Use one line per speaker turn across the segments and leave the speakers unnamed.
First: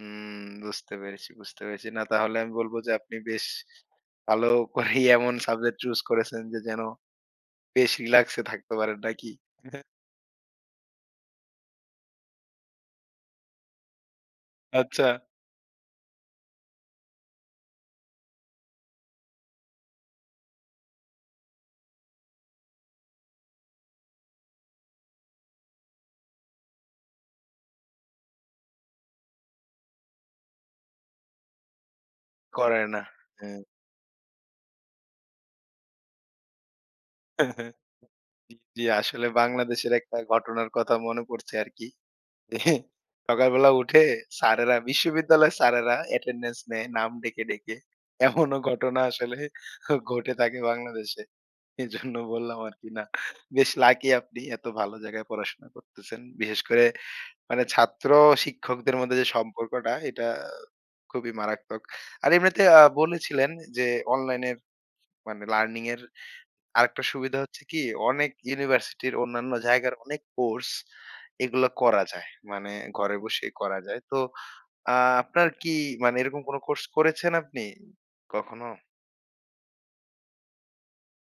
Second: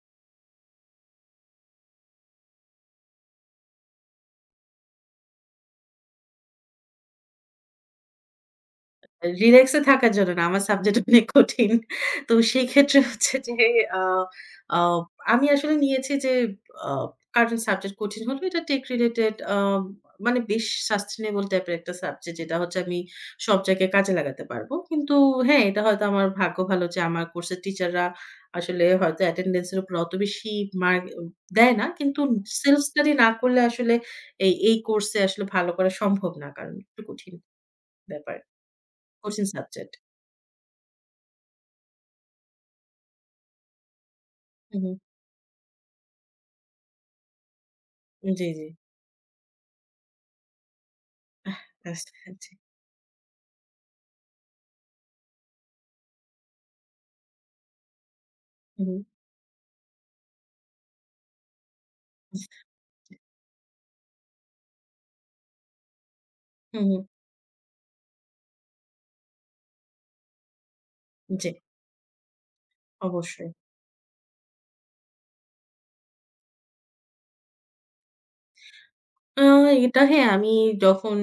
হুম বুঝতে পেরেছি, বুঝতে পেরেছি, না, তাহলে আমি বলব যে আপনি বেশ ভালো করেই এমন সাবজেক্ট চুস করেছেন যে যেন বেশ রিল্যাক্স এ থাকতে পারেন নাকি?
রিল্যাক্স এ থাকার জন্য না। আমার সাবজেক্ট অনেক কঠিন। তো সেক্ষেত্রে হচ্ছে যে, আ আ
আচ্ছা।
আমি আসলে নিয়েছি যে, আ কারেন্ট সাবজেক্ট কঠিন হলো, এটা টেক রিলেটেড আ মানে বেশ সাসটেইনেবল টাইপের একটা সাবজেক্ট, যেটা হচ্ছে আমি সব জায়গায় কাজে লাগাতে পারবো। কিন্তু হ্যাঁ, এটা হয়তো আমার ভাগ্য ভালো যে, আমার কোর্সের টিচাররা আসলে হয়তো অ্যাটেনডেন্স এর উপর অত বেশি মার্ক দেয় না। কিন্তু সেলফ
করে না।
স্টাডি না করলে,
হ্যাঁ।
আসলে এই, এই কোর্স আসলে ভালো করা সম্ভব না। কারণ একটু কঠিন ব্যাপার,
জি ,আসলে
কঠিন
বাংলাদেশের
সাবজেক্ট।
একটা ঘটনার কথা মনে পড়ছে আরকি। সকালবেলা উঠে স্যারেরা
হু, হু।
বিশ্ববিদ্যালয়ের স্যারেরা অ্যাটেনডেন্স নেয় নাম ডেকে, ডেকে।
জি,
এমনও
জি।
ঘটনা আসলে ঘটে থাকে বাংলাদেশে।
রাস্তা,
এজন্য
জি।
বললাম আরকি, না। বেশ লাকি আপনি এত ভালো জায়গায় পড়াশোনা করতেছেন। বিশেষ করে মানে
হুম,
ছাত্র-শিক্ষকদের
হুম।
মধ্যে যে সম্পর্কটা, এটা খুবই মারাত্মক। আর এমনিতে আ বলেছিলেন যে, অনলাইন মানে লার্নিং এর
হু, হু।
আরেকটা সুবিধা হচ্ছে কি, অনেক ইউনিভার্সিটির অন্যান্য জায়গার, অনেক কোর্স
জি।
এগুলো করা যায়। মানে ঘরে বসেই
অবশ্যই।
করা যায়। তো আ আপনার কি মানে এরকম কোন কোর্স করেছেন আপনি কখনো?
আ এটা হ্যাঁ, আমি যখন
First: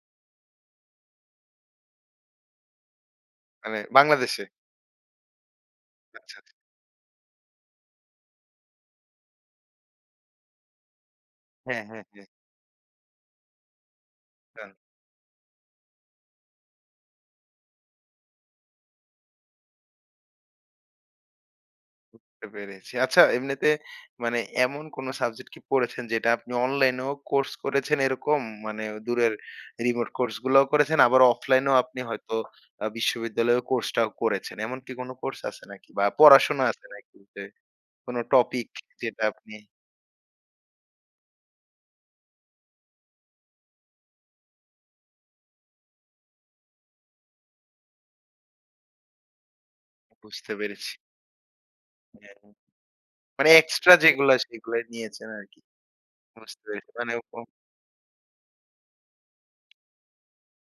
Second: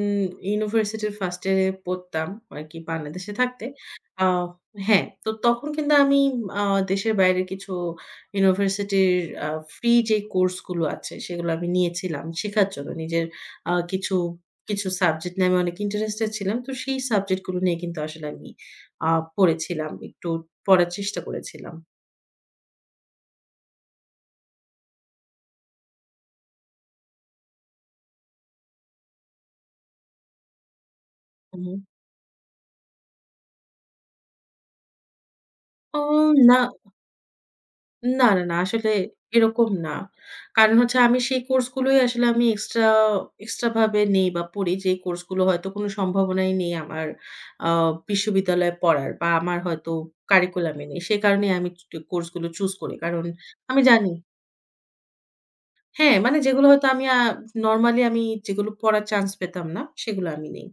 ইউনিভার্সিটির ফার্স্ট ইয়ারে পড়তাম আরকি বাংলাদেশে থাকতে।
মানে
আ
বাংলাদেশে।
হ্যাঁ, তো তখন কিন্তু আমি
আচ্ছা, আচ্ছা।
আ দেশের বাইরের কিছু ইউনিভার্সিটির আ ফ্রি যে কোর্স গুলো আছে, সেগুলো আমি
হ্যাঁ, হ্যাঁ,
নিয়েছিলাম
হ্যাঁ।
শেখার জন্য। নিজের কিছু আ
হ্যাঁ।
কিছু সাবজেক্ট নিয়ে আমি অনেক ইন্টারেস্টেড ছিলাম। তো সেই সাবজেক্ট গুলো নিয়ে কিন্তু আসলে আমি আ পড়েছিলাম। একটু পড়ার চেষ্টা করেছিলাম।
বুঝতে পেরেছি। আচ্ছা এমনিতে মানে এমন কোন সাবজেক্ট কি পড়েছেন, যেটা আপনি অনলাইনেও কোর্স করেছেন, এরকম মানে দূরের রিমোট কোর্স গুলোও করেছেন। আবার
হু,
অফলাইনেও
হু।
আপনি হয়তো আ বিশ্ববিদ্যালয়ের কোর্সটাও করেছেন। এমন কি কোন কোর্স আছে নাকি
ও
বা
না।
পড়াশোনা আছে নাকি? কোন
না, না, না।
টপিক
আসলে
যেটা আপনি
এরকম না। কারণ হচ্ছে আমি সেই কোর্স গুলোই আসলে আমি এক্সট্রা, এক্সট্রা ভাবে নেই বা পড়ি যে কোর্স গুলো হয়তো কোন সম্ভাবনাই নেই, আমার আ বিশ্ববিদ্যালয়ে পড়ার বা আমার হয়তো
বুঝতে
কারিকুলামে
পেরেছি।
নেই। সে কারণেই আমি কোর্স
হ্যাঁ।
গুলো চুস করি। কারণ
মানে
আমি
এক্সট্রা
জানি
যেগুলো, সেগুলো নিয়েছেন আরকি।
হ্যাঁ, মানে
বুঝতে
যেগুলো হয়তো
পেরেছি
আমি
মানে এব
নরমালি আমি যেগুলো পড়ার চান্স পেতাম না সেগুলো আমি নেই।